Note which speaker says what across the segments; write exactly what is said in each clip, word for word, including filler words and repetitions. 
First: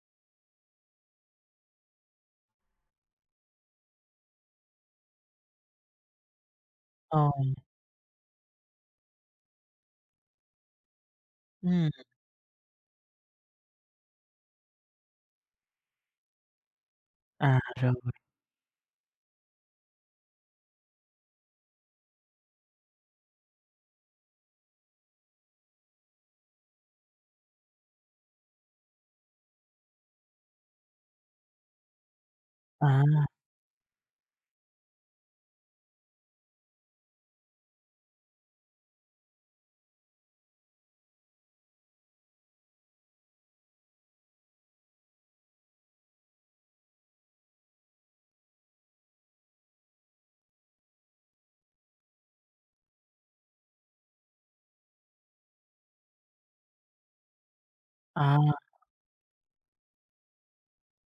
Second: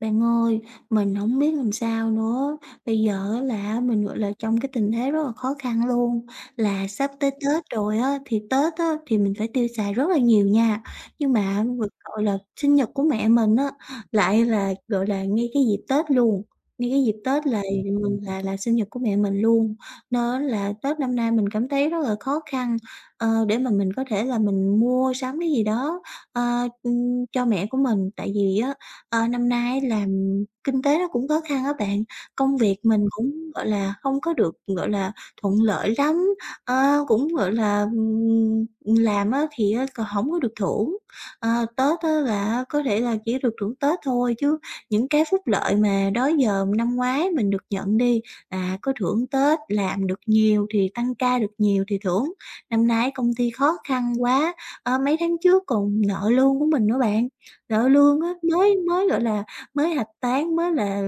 Speaker 1: Bạn ơi, mình không biết làm sao nữa, bây giờ á là mình, gọi là, trong cái tình thế rất là khó khăn luôn, là sắp tới
Speaker 2: Rồi,
Speaker 1: Tết rồi á, thì Tết á thì mình phải tiêu xài rất là nhiều nha. Nhưng mà á,
Speaker 2: ừm,
Speaker 1: gọi là, sinh nhật của mẹ mình á, lại là, gọi là, ngay cái dịp Tết luôn, ngay cái dịp Tết
Speaker 2: à,
Speaker 1: là
Speaker 2: rồi,
Speaker 1: mình là là sinh nhật của mẹ mình luôn. Nên là Tết năm nay mình cảm thấy rất là khó khăn, ờ, để mà mình có thể là mình mua sắm cái gì đó, ờ, ừm, cho mẹ của mình. Tại vì á Ờ, năm nay á là kinh tế nó cũng khó khăn á bạn, công việc
Speaker 2: à,
Speaker 1: mình cũng, gọi là, không có được, gọi là, thuận lợi lắm, ờ, cũng, gọi là, ừm, làm á thì á còn hổng có được thưởng. Ờ, Tết á là á có thể là chỉ được thưởng Tết thôi chứ những cái phúc lợi mà đó giờ năm ngoái mình được nhận đi là có thưởng Tết, làm được nhiều thì tăng ca được nhiều thì thưởng. Năm nay công ty khó khăn quá, ờ, mấy tháng trước còn nợ lương của mình nữa bạn. Sợ luôn á,
Speaker 2: à,
Speaker 1: mới mới, gọi là, mới hạch toán, mới là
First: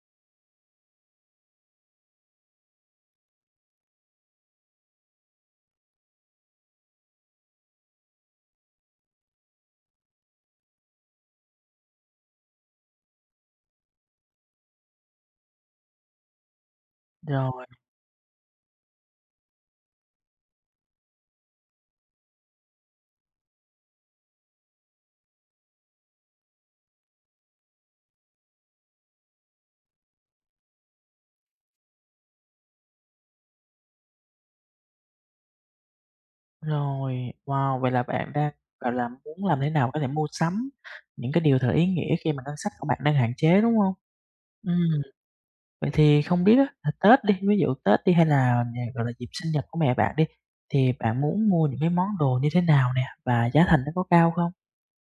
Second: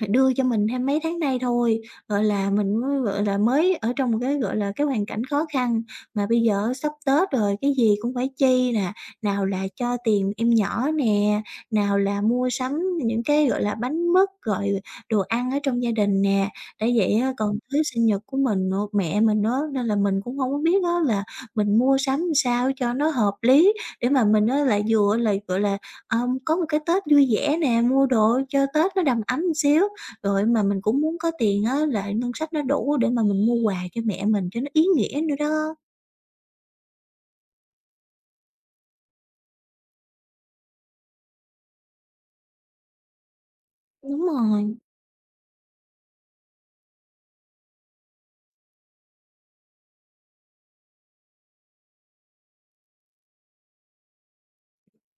Speaker 1: phải đưa cho mình thêm mấy tháng nay thôi, gọi là, mình mới, gọi là, mới ở trong một cái, gọi là, cái hoàn cảnh khó khăn, mà bây giờ sắp Tết rồi, cái gì cũng phải chi nè, nào là cho tiền em nhỏ nè, nào là mua sắm những cái, gọi là, bánh mứt, rồi đồ ăn ở trong gia đình nè. Đã vậy á còn
Speaker 2: rồi,
Speaker 1: tới sinh nhật của mình nữa, mẹ mình đó nên là mình cũng không có biết đó là mình mua sắm làm sao cho nó hợp lý để mà mình nó lại vừa là, gọi là, ờ, có một cái Tết vui vẻ nè, mua đồ cho Tết nó đầm ấm một xíu, rồi mà mình cũng muốn có tiền á, là ngân sách nó đủ để mà mình mua quà cho mẹ mình cho nó ý nghĩa nữa đó.
Speaker 2: rồi. Wow, vậy là bạn đang, gọi là, muốn làm thế nào có thể mua sắm những cái điều thật ý nghĩa khi mà ngân sách của bạn đang hạn chế, đúng hông?
Speaker 1: Đúng rồi.
Speaker 2: Ừm, vậy thì không biết á, là Tết đi, ví dụ Tết đi hay là, à, gọi là, dịp sinh nhật của mẹ bạn đi, thì bạn muốn mua những cái món đồ như thế nào nè, và giá thành nó có cao không?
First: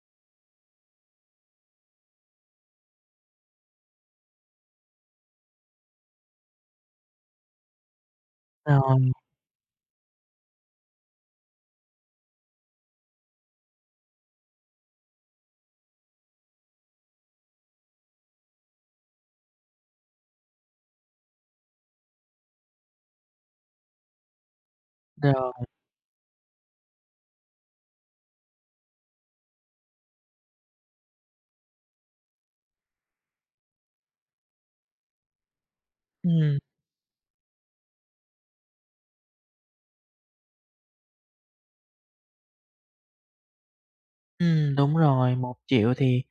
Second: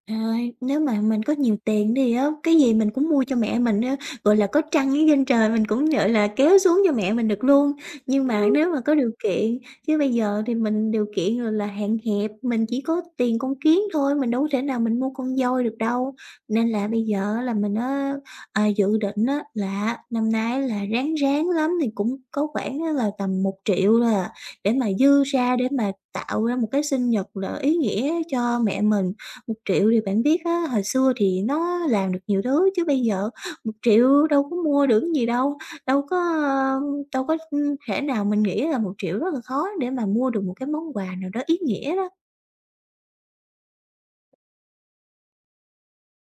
Speaker 1: Trời, nếu mà mình có nhiều tiền thì á, cái gì mình cũng mua cho mẹ mình á, gọi là, có trăng ở trên trời mình cũng, gọi là, kéo xuống cho mẹ mình được luôn. Nhưng mà Ừm. nếu mà có
Speaker 2: Rồi,
Speaker 1: điều kiện, chứ bây giờ thì mình điều kiện, rồi là, hạn hẹp, mình chỉ có tiền con kiến thôi, mình đâu có thể nào mình mua con voi được đâu. Nên là bây giờ là mình á, à, dự định á là năm nay là ráng ráng lắm thì cũng có khoảng á là tầm một triệu là để mà dư
Speaker 2: rồi,
Speaker 1: ra để mà tạo ra một cái sinh nhật là ý nghĩa cho mẹ mình. Một triệu thì bạn biết á, hồi xưa thì nó làm được nhiều thứ chứ bây giờ một triệu đâu có mua được cái gì đâu, đâu có,
Speaker 2: ừm.
Speaker 1: ơ, đâu có, thể nào mình nghĩ là một triệu rất là khó để mà mua được một cái món quà nào đó ý nghĩa đó.
Speaker 2: Ừm, đúng rồi, một triệu thì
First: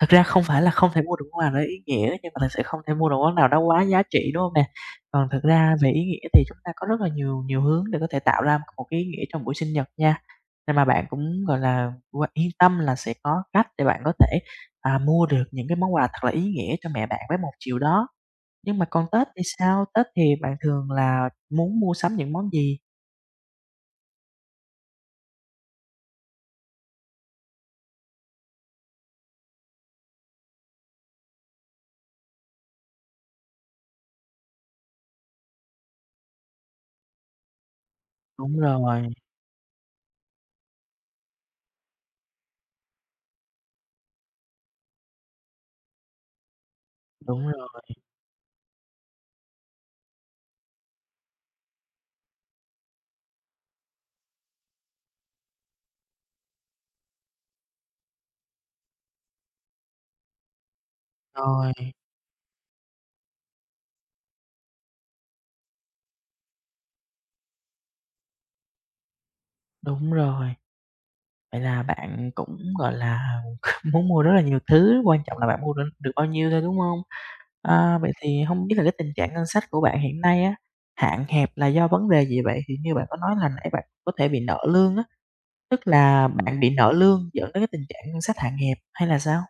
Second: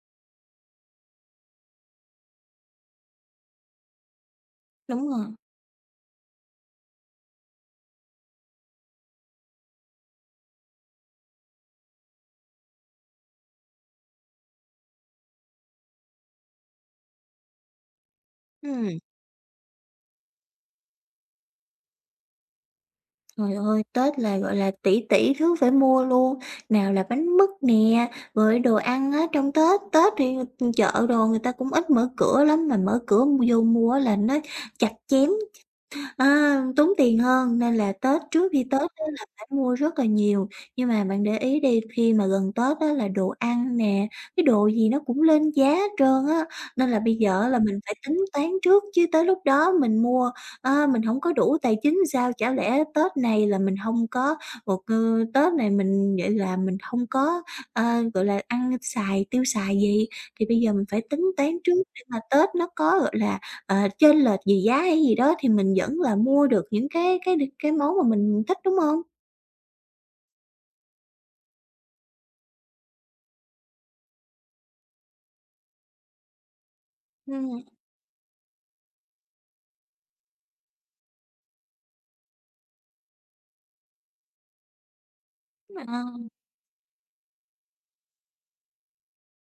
Speaker 2: thật ra không phải là không thể mua được món quà đó ý nghĩa, nhưng mà thực sự không thể mua được món nào đó quá giá trị, đúng không nè?
Speaker 1: Đúng rồi.
Speaker 2: Còn thực ra về ý nghĩa thì chúng ta có rất là nhiều nhiều hướng để có thể tạo ra một cái ý nghĩa trong buổi sinh nhật nha. Nên mà bạn cũng, gọi là, qua yên tâm là sẽ có cách để bạn có thể, à, mua được những cái món quà thật là ý nghĩa cho mẹ bạn với một triệu đó. Nhưng mà
Speaker 1: Ừ,
Speaker 2: còn Tết thì sao? Tết thì bạn thường là muốn mua sắm những món gì?
Speaker 1: trời ơi, Tết là, gọi là, tỷ tỷ thứ phải mua luôn, nào là bánh mứt nè, rồi đồ ăn á, trong Tết, Tết thì chợ đồ người ta cũng ít mở cửa lắm, mà mở cửa vô mua là nó chặt chém. À, tốn tiền hơn nên là Tết trước
Speaker 2: Đúng
Speaker 1: khi Tết á
Speaker 2: rồi,
Speaker 1: là phải mua rất là nhiều. Nhưng mà bạn để ý đi, khi mà gần Tết á là đồ ăn nè, cái đồ gì nó cũng lên giá hết trơn á, nên là bây giờ
Speaker 2: đúng
Speaker 1: á
Speaker 2: rồi,
Speaker 1: là mình phải tính toán trước chứ tới lúc đó mình mua, a, mình không có đủ tài chính sao? Chả lẽ Tết này là mình không có một, ơ, Tết này mình vậy là mình không có, a, gọi là, ăn xài, tiêu xài gì? Thì bây giờ mình phải tính toán
Speaker 2: rồi,
Speaker 1: trước để mà Tết nó có, gọi là, ờ, chênh lệch về giá hay gì đó thì mình vẫn là mua được những cái cái cái món mà mình thích, đúng không?
Speaker 2: đúng rồi. Vậy là bạn cũng, gọi là, muốn mua rất là nhiều thứ, quan trọng là bạn mua được được bao nhiêu thôi, đúng hông?
Speaker 1: Ừm.
Speaker 2: Ờ, vậy thì hông biết là cái tình trạng ngân sách của bạn hiện nay á, hạn hẹp là do vấn đề gì vậy? Thì như bạn có nói là nãy bạn có thể bị nợ lương á,
Speaker 1: Đúng rồi.
Speaker 2: tức
Speaker 1: ờ.
Speaker 2: là bạn bị nợ lương dẫn đến cái tình trạng ngân sách hạn hẹp hay là sao?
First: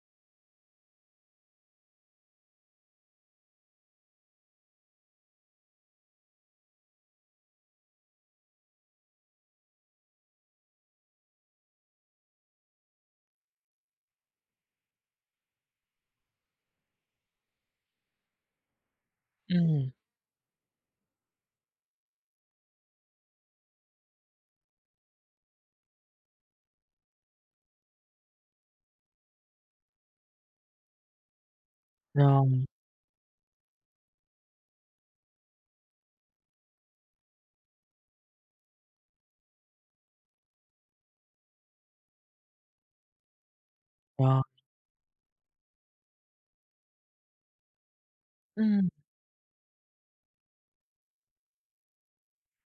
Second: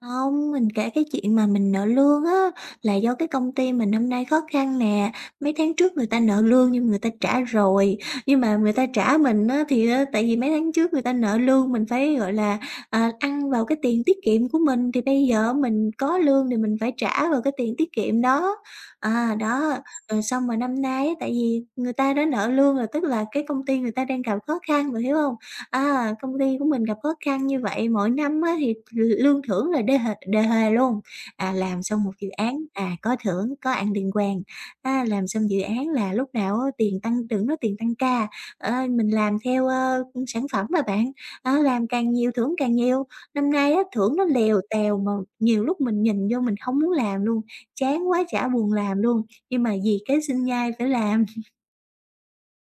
Speaker 1: Không, mình kể cái chuyện mà mình nợ lương á, là do cái công ty mình năm nay khó khăn nè. Mấy tháng trước người ta nợ lương nhưng người ta trả rồi, nhưng mà người ta trả mình á thì á tại vì mấy tháng trước người ta nợ lương mình phải, gọi là, à, ăn vào cái tiền tiết kiệm của mình, thì bây giờ mình có lương thì mình phải trả vào cái tiền tiết kiệm đó. À, đó,
Speaker 2: Ừm.
Speaker 1: rồi xong rồi năm nay á, tại vì người ta đã nợ lương rồi, tức là cái công ty người ta đang gặp khó khăn, bạn hiểu không? À, công ty của mình gặp khó khăn như vậy, mỗi năm á thì l lương thưởng là đê hề đề hề luôn. À, làm xong một dự án,
Speaker 2: Rồi,
Speaker 1: à, có thưởng, có ăn tiền quàng, a, làm xong dự án là lúc nào á tiền tăng tưởng nói tiền tăng ca. Ờ, mình làm theo, ơ, sản phẩm mà bạn, á, làm càng nhiều thưởng càng nhiều. Năm nay á, thưởng nó
Speaker 2: rồi.
Speaker 1: lèo tèo mà nhiều lúc mình nhìn vô mình không muốn làm luôn, chán quá chả buồn
Speaker 2: Ừm.
Speaker 1: làm luôn, nhưng mà vì cái sinh nhai phải làm.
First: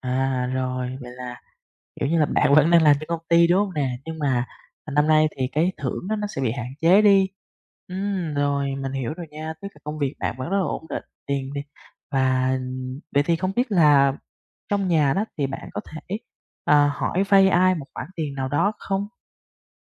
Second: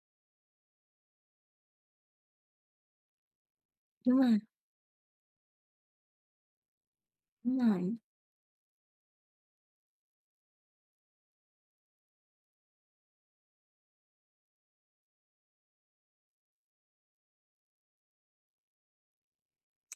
Speaker 2: À, rồi, vậy là, kiểu như là, bạn vẫn đang làm cho công ty, đúng hông nè? Nhưng
Speaker 1: Đúng rồi,
Speaker 2: mà, à, năm nay thì cái thưởng á nó sẽ bị hạn chế đi.
Speaker 1: đúng rồi.
Speaker 2: Ừm, rồi, mình hiểu rồi nha, tức là công việc bạn vẫn rất là ổn định, tiền đi. Và vậy thì không biết là trong nhà đó thì bạn có thể, ờ, hỏi vay ai một khoản tiền nào đó không?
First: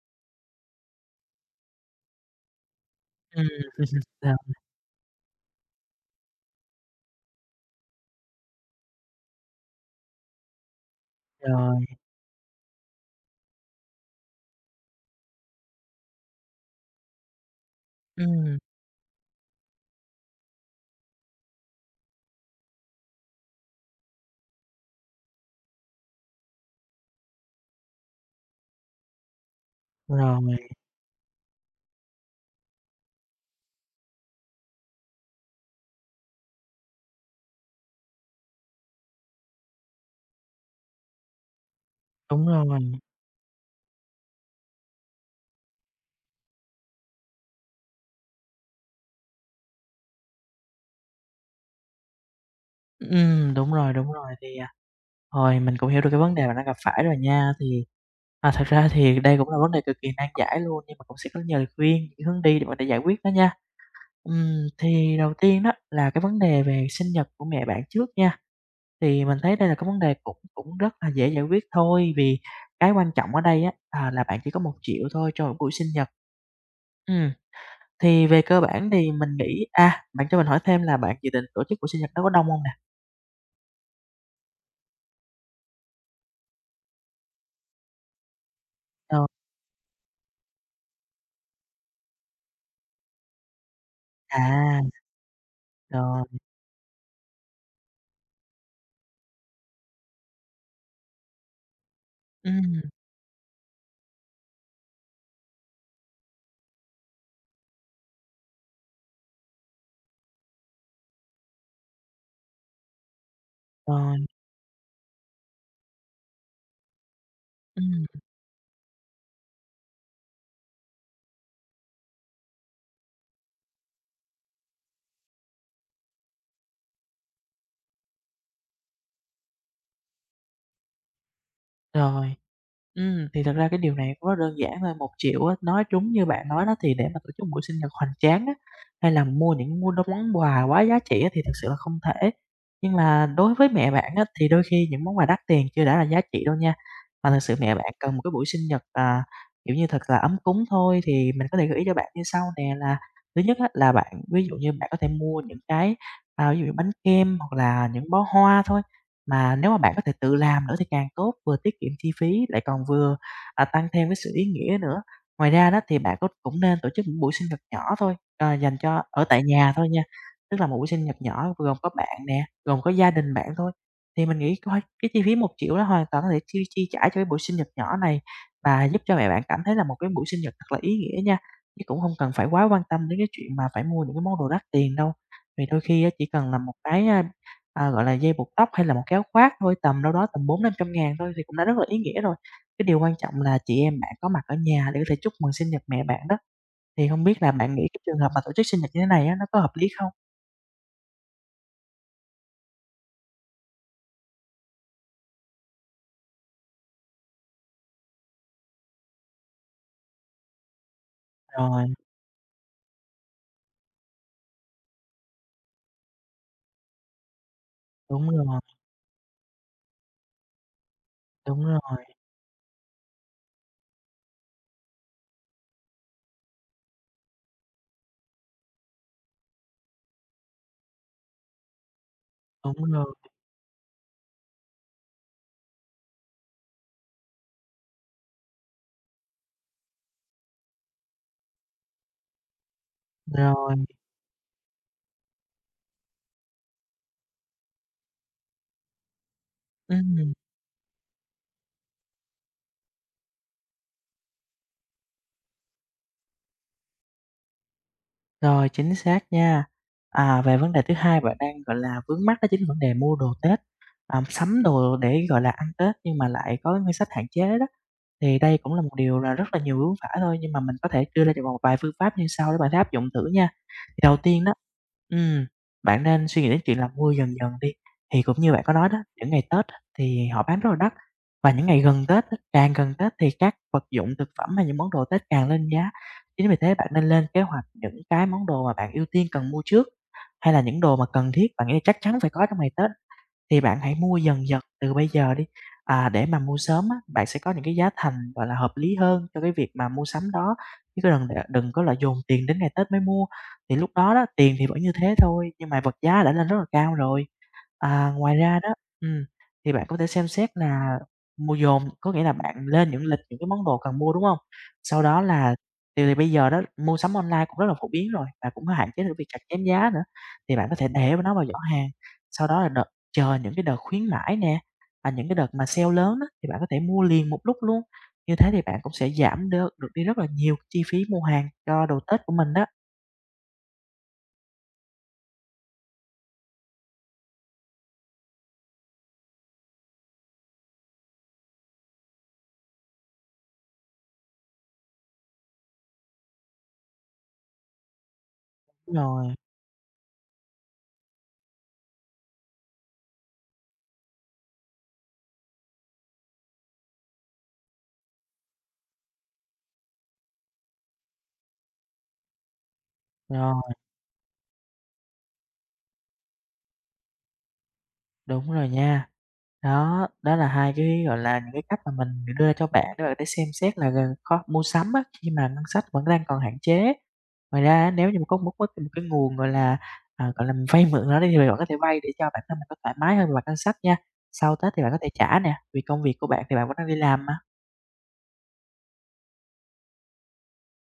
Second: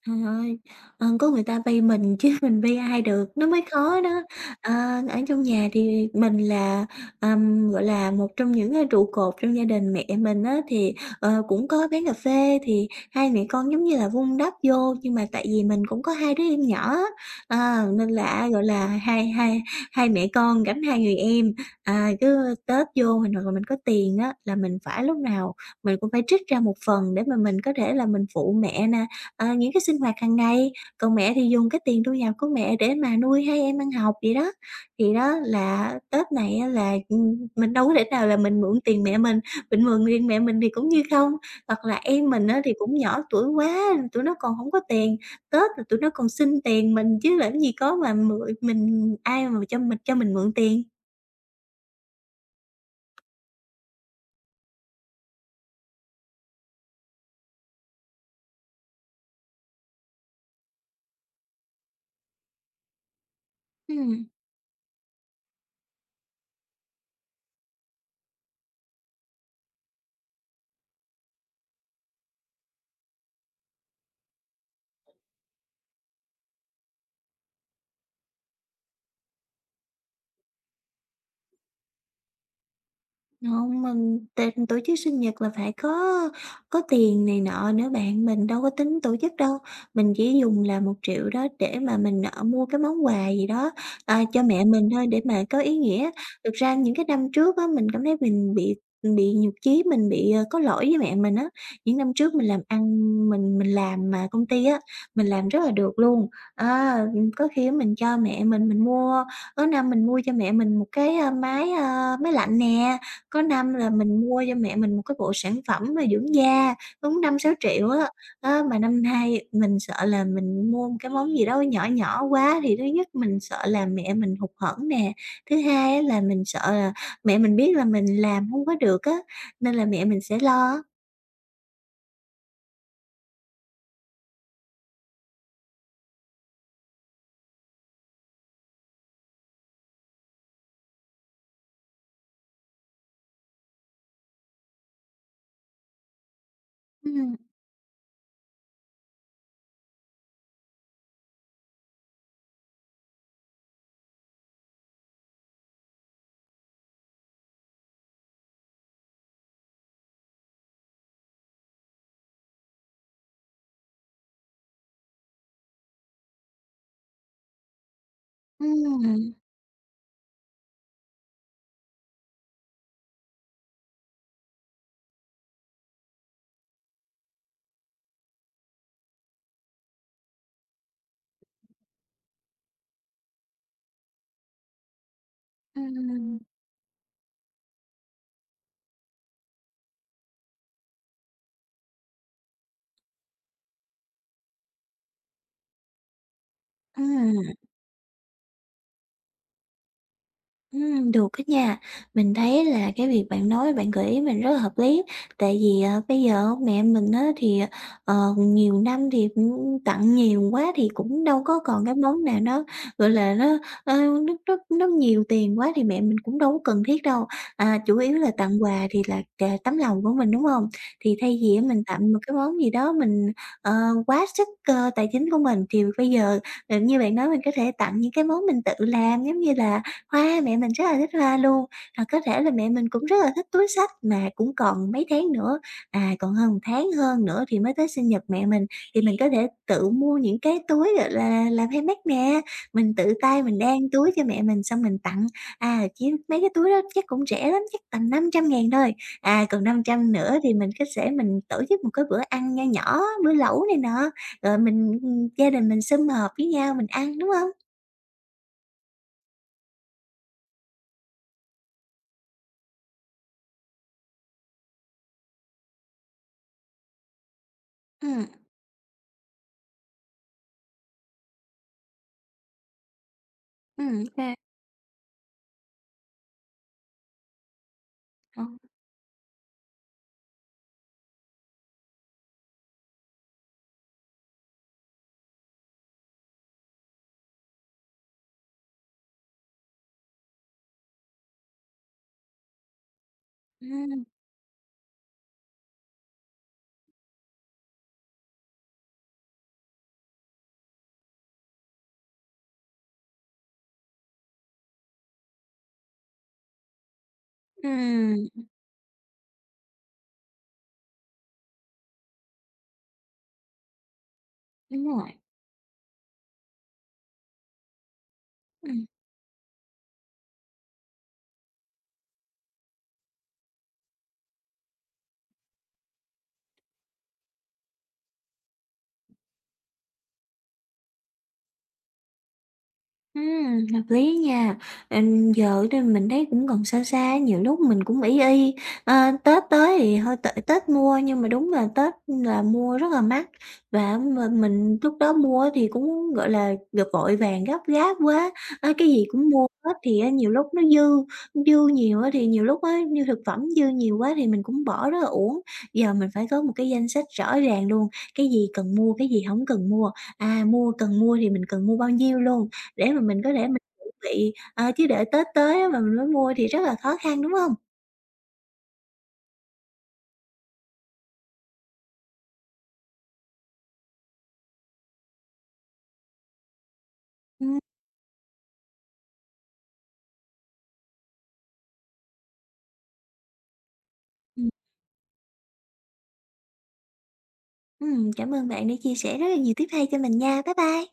Speaker 1: Trời ơi, ờ, có người ta bay mình chứ mình bay ai được,
Speaker 2: Ừm,
Speaker 1: nó mới khó đó.
Speaker 2: được
Speaker 1: Ờ, ở trong nhà thì mình là, ừm, gọi là, một trong những, a, trụ cột trong gia đình. Mẹ mình á thì, ờ, cũng
Speaker 2: rồi,
Speaker 1: có bán cà phê, thì hai mẹ con giống như là vun đắp vô, nhưng mà tại vì mình cũng có hai đứa em nhỏ á, ờ, nên là
Speaker 2: ừm,
Speaker 1: gọi là, hai hai hai mẹ con gánh hai người em. À, cứ Tết vô mình hoặc là mình có tiền á là mình phải lúc nào mình cũng phải trích ra một phần để mà mình có thể là mình phụ mẹ nè, Ờ, những cái sinh hoạt hàng
Speaker 2: rồi,
Speaker 1: ngày, còn mẹ thì dùng cái tiền thu nhập của mẹ để mà nuôi hai em ăn học vậy đó. Thì đó là Tết này á là, ừm, mình đâu có thể nào là mình mượn tiền mẹ mình, mình mượn tiền mẹ mình thì cũng như không. Hoặc là em
Speaker 2: đúng
Speaker 1: mình á
Speaker 2: rồi,
Speaker 1: thì cũng nhỏ tuổi quá, tụi nó còn không có tiền, Tết là tụi nó còn xin tiền mình chứ làm gì có mà mượn mình ai mà cho mình cho mình mượn tiền.
Speaker 2: ừm, đúng rồi, đúng rồi. Thì, à, rồi mình cũng hiểu được cái vấn đề bạn đang gặp phải rồi nha. Thì, à, thật ra thì đây cũng là vấn đề cực kỳ nan giải luôn, nhưng mà cũng sẽ có nhiều lời khuyên, những hướng đi để bạn có giải quyết đó nha.
Speaker 1: Ừm.
Speaker 2: Ừm, thì đầu tiên đó là cái vấn đề về sinh nhật của mẹ bạn trước nha, thì mình thấy đây là cái vấn đề cũng cũng rất là dễ giải quyết thôi, vì cái quan trọng ở đây á, à, là bạn chỉ có một triệu thôi cho một buổi sinh nhật. Ừm, thì về cơ bản thì mình nghĩ à, bạn cho mình hỏi thêm là bạn dự định tổ chức buổi sinh nhật đó có đông không nè?
Speaker 1: Không, mình tình tổ chức sinh nhật là phải có có tiền này nọ nữa bạn, mình đâu có tính tổ
Speaker 2: Rồi,
Speaker 1: chức đâu. Mình chỉ dùng là một triệu đó để mà mình, ờ, mua cái món quà gì đó, à, cho mẹ
Speaker 2: à,
Speaker 1: mình thôi để mà có ý nghĩa.
Speaker 2: rồi,
Speaker 1: Thực ra những cái năm trước á, mình cảm thấy mình bị bị nhục chí, mình bị, ờ, có lỗi với mẹ mình á. Những năm trước mình làm ăn,
Speaker 2: ừm,
Speaker 1: mình mình làm mà công ty á, mình làm rất là được luôn. Á, có khi á mình cho mẹ mình, mình mua có năm mình mua cho mẹ mình một cái, a, máy, a, máy lạnh nè, có năm là
Speaker 2: rồi,
Speaker 1: mình mua cho mẹ mình một cái bộ sản phẩm mà dưỡng da, đúng năm sáu triệu
Speaker 2: ừm,
Speaker 1: á. Á, mà năm nay mình sợ là mình mua một cái món gì đó nhỏ nhỏ quá thì thứ nhất mình sợ là mẹ mình hụt hẫng nè, thứ hai á là mình sợ là mẹ mình biết là mình làm hông có được á, nên là mẹ mình sẽ lo.
Speaker 2: rồi. Ừm, thì thật ra cái điều này cũng rất đơn giản thôi, một triệu á, nói trúng như bạn nói đó thì để mà tổ chức một buổi sinh nhật hoành tráng á, hay là mua những mua đống món quà quá giá trị á thì thực sự là không thể. Nhưng mà đối với mẹ bạn á, thì đôi khi những món quà đắt tiền chưa đã là giá trị đâu nha, mà
Speaker 1: Ừm,
Speaker 2: thực sự mẹ bạn cần một cái buổi sinh nhật, à, kiểu như, thật là ấm cúng thôi. Thì mình có thể gợi ý cho bạn như sau nè, là thứ nhất á, là bạn ví dụ như bạn có thể mua những cái, à, ví dụ như bánh kem hoặc là những bó hoa thôi. Mà nếu mà bạn có thể tự làm nữa thì càng tốt, vừa tiết kiệm chi phí lại còn vừa, à, tăng thêm cái sự ý nghĩa nữa. Ngoài ra đó thì bạn có cũng nên tổ chức những buổi sinh nhật nhỏ thôi, ờ, dành cho ở
Speaker 1: ừm,
Speaker 2: tại nhà thôi nha, tức là một buổi sinh nhật nhỏ gồm có bạn nè, gồm có gia đình bạn thôi. Thì mình nghĩ coi cái chi phí một triệu đó hoàn toàn có thể chi chi trả cho cái buổi sinh nhật nhỏ này và giúp cho mẹ bạn cảm thấy là một cái buổi sinh nhật thật là ý nghĩa nha, chứ cũng không cần phải quá quan tâm đến cái chuyện mà phải mua những cái món đồ đắt tiền đâu. Vì đôi khi á, chỉ
Speaker 1: ừm,
Speaker 2: cần là một cái, a À, gọi là, dây buộc tóc hay là một cái áo khoác thôi, tầm đâu đó tầm bốn năm trăm ngàn thôi thì cũng đã rất là ý nghĩa rồi. Cái điều quan trọng là chị em bạn có mặt ở nhà để có thể chúc mừng sinh nhật mẹ bạn đó, thì không biết
Speaker 1: ừm.
Speaker 2: là bạn nghĩ cái trường hợp mà tổ chức sinh nhật như thế này á, nó có hợp lý không?
Speaker 1: Ừm, được á nha. Mình thấy là cái việc bạn nói, bạn gợi ý mình rất là hợp lý, tại vì, ờ, bây giờ mẹ mình á thì, ờ, nhiều năm thì, ừm, tặng nhiều quá thì cũng đâu có
Speaker 2: Rồi,
Speaker 1: còn cái món nào nó, gọi là, nó, ơ, nó nó nó nhiều tiền quá thì mẹ mình cũng đâu có cần thiết đâu. À, chủ yếu
Speaker 2: đúng
Speaker 1: là
Speaker 2: rồi,
Speaker 1: tặng quà thì là t tấm lòng của mình, đúng không? Thì thay vì á
Speaker 2: đúng
Speaker 1: mình
Speaker 2: rồi,
Speaker 1: tặng một cái món gì đó mình, ờ, quá sức, ơ, tài chính của mình thì bây giờ, ờ, như bạn nói mình có thể tặng những cái món mình tự làm, giống như là hoa mẹ mình rất là thích hoa luôn, à, có thể là mẹ
Speaker 2: đúng
Speaker 1: mình cũng
Speaker 2: rồi,
Speaker 1: rất là thích túi xách mà cũng còn mấy tháng nữa, à, còn hơn một tháng hơn nữa thì mới tới sinh nhật mẹ mình, thì mình có thể tự mua những cái túi, gọi là, làm handmade nè, mình tự tay mình
Speaker 2: rồi,
Speaker 1: đan túi cho mẹ mình xong mình tặng. À, chỉ mấy cái túi đó chắc cũng rẻ lắm, chắc tầm năm trăm ngàn thôi, à, còn năm trăm
Speaker 2: ừm,
Speaker 1: nữa thì mình có thể mình tổ chức một cái bữa ăn nho nhỏ, bữa lẩu này nọ, rồi mình, gia đình mình sum họp với nhau mình ăn, đúng không?
Speaker 2: rồi, chính xác nha. À, về vấn đề thứ hai bạn đang, gọi là, vướng mắc đó chính là vấn đề mua đồ Tết, à, sắm đồ để, gọi là, ăn Tết nhưng mà lại có ngân sách hạn chế đó.
Speaker 1: Ừ,
Speaker 2: Thì đây cũng là một điều là rất là nhiều hướng phải thôi, nhưng mà mình có thể đưa ra cho bạn một vài phương pháp như sau để bạn thể áp dụng thử nha.
Speaker 1: ừ.
Speaker 2: Thì đầu
Speaker 1: À.
Speaker 2: tiên đó, ừm, bạn nên suy nghĩ đến chuyện là mua dần dần đi, thì cũng
Speaker 1: Ờ.
Speaker 2: như bạn có nói đó, những ngày Tết á, thì họ bán rất là đắt, và những ngày gần Tết á, càng gần Tết thì các vật dụng thực phẩm hay những món đồ Tết càng lên giá. Chính vì thế bạn nên lên kế hoạch những cái món đồ mà bạn ưu tiên cần mua trước, hay là những đồ mà cần thiết, bạn nghĩ là chắc chắn phải có trong ngày Tết. Thì bạn hãy
Speaker 1: Ừm,
Speaker 2: mua dần dần từ bây giờ đi, à, để mà mua sớm á, bạn sẽ có những cái giá thành, gọi là, hợp lý hơn cho cái việc mà mua sắm đó, chứ có đừng để đừng có là dồn tiền đến ngày Tết mới mua. Thì lúc đó đó, tiền thì vẫn như thế thôi, nhưng mà vật giá đã lên rất là cao rồi. À,
Speaker 1: ừm,
Speaker 2: ngoài ra đó ừm, thì bạn có thể xem xét là mua dồn, có nghĩa là bạn lên những lịch những cái món đồ cần mua, đúng không?
Speaker 1: đúng
Speaker 2: Sau
Speaker 1: rồi,
Speaker 2: đó là thì thì bây giờ đó, mua sắm online cũng rất là phổ biến rồi, và cũng
Speaker 1: ừm.
Speaker 2: hạn chế được việc chặt chém giá nữa, thì bạn có thể để nó vào giỏ hàng, sau đó là đợi chờ những cái đợt khuyến mãi nè, à, những cái đợt mà sale lớn á, thì bạn có thể mua liền một lúc luôn. Như thế thì bạn cũng sẽ giảm được được đi rất là nhiều chi phí mua hàng cho đồ Tết của mình đó.
Speaker 1: Ừm, hợp lý nha. Ừm, giờ thì mình thấy cũng còn xa xa, nhiều lúc mình cũng ỷ y, ờ, Tết tới thì hơi t Tết mua nhưng mà đúng là Tết là mua rất là mắc, và mà mình lúc đó mua thì cũng, gọi là, gặp vội vàng gấp gáp quá, á, cái
Speaker 2: Đúng
Speaker 1: gì cũng
Speaker 2: rồi,
Speaker 1: mua hết thì á nhiều lúc nó dư, dư nhiều á thì nhiều lúc á, như thực phẩm dư nhiều quá thì mình cũng bỏ rất là uổng. Giờ mình phải có một cái danh sách rõ ràng luôn, cái gì cần mua, cái gì không cần mua, à, mua cần mua thì mình cần mua bao nhiêu luôn. Để mà mình có thể mình
Speaker 2: rồi,
Speaker 1: chuẩn bị, ờ, chứ để Tết tới á mà mình mới mua thì rất là khó khăn, đúng hông?
Speaker 2: đúng rồi nha. Đó, đó là hai cái, gọi là, những cái cách mà mình đưa cho bạn để bạn có thể xem xét là gần kho mua sắm á, khi mà ngân sách vẫn đang còn hạn chế.
Speaker 1: Ừm,
Speaker 2: Ngoài ra á, nếu như mà có mất bất kỳ một cái nguồn, gọi là, à, gọi là, mình vay mượn nào đó đi thì bạn có thể vay để cho bản thân mình nó thoải mái hơn về mặt ngân sách nha.
Speaker 1: ừm,
Speaker 2: Sau Tết thì bạn có thể trả nè, vì công việc của bạn thì bạn vẫn đang đi làm mà.
Speaker 1: ừm, cảm ơn bạn đã chia sẻ rất là nhiều tiếp hay cho mình nha. Bye bye.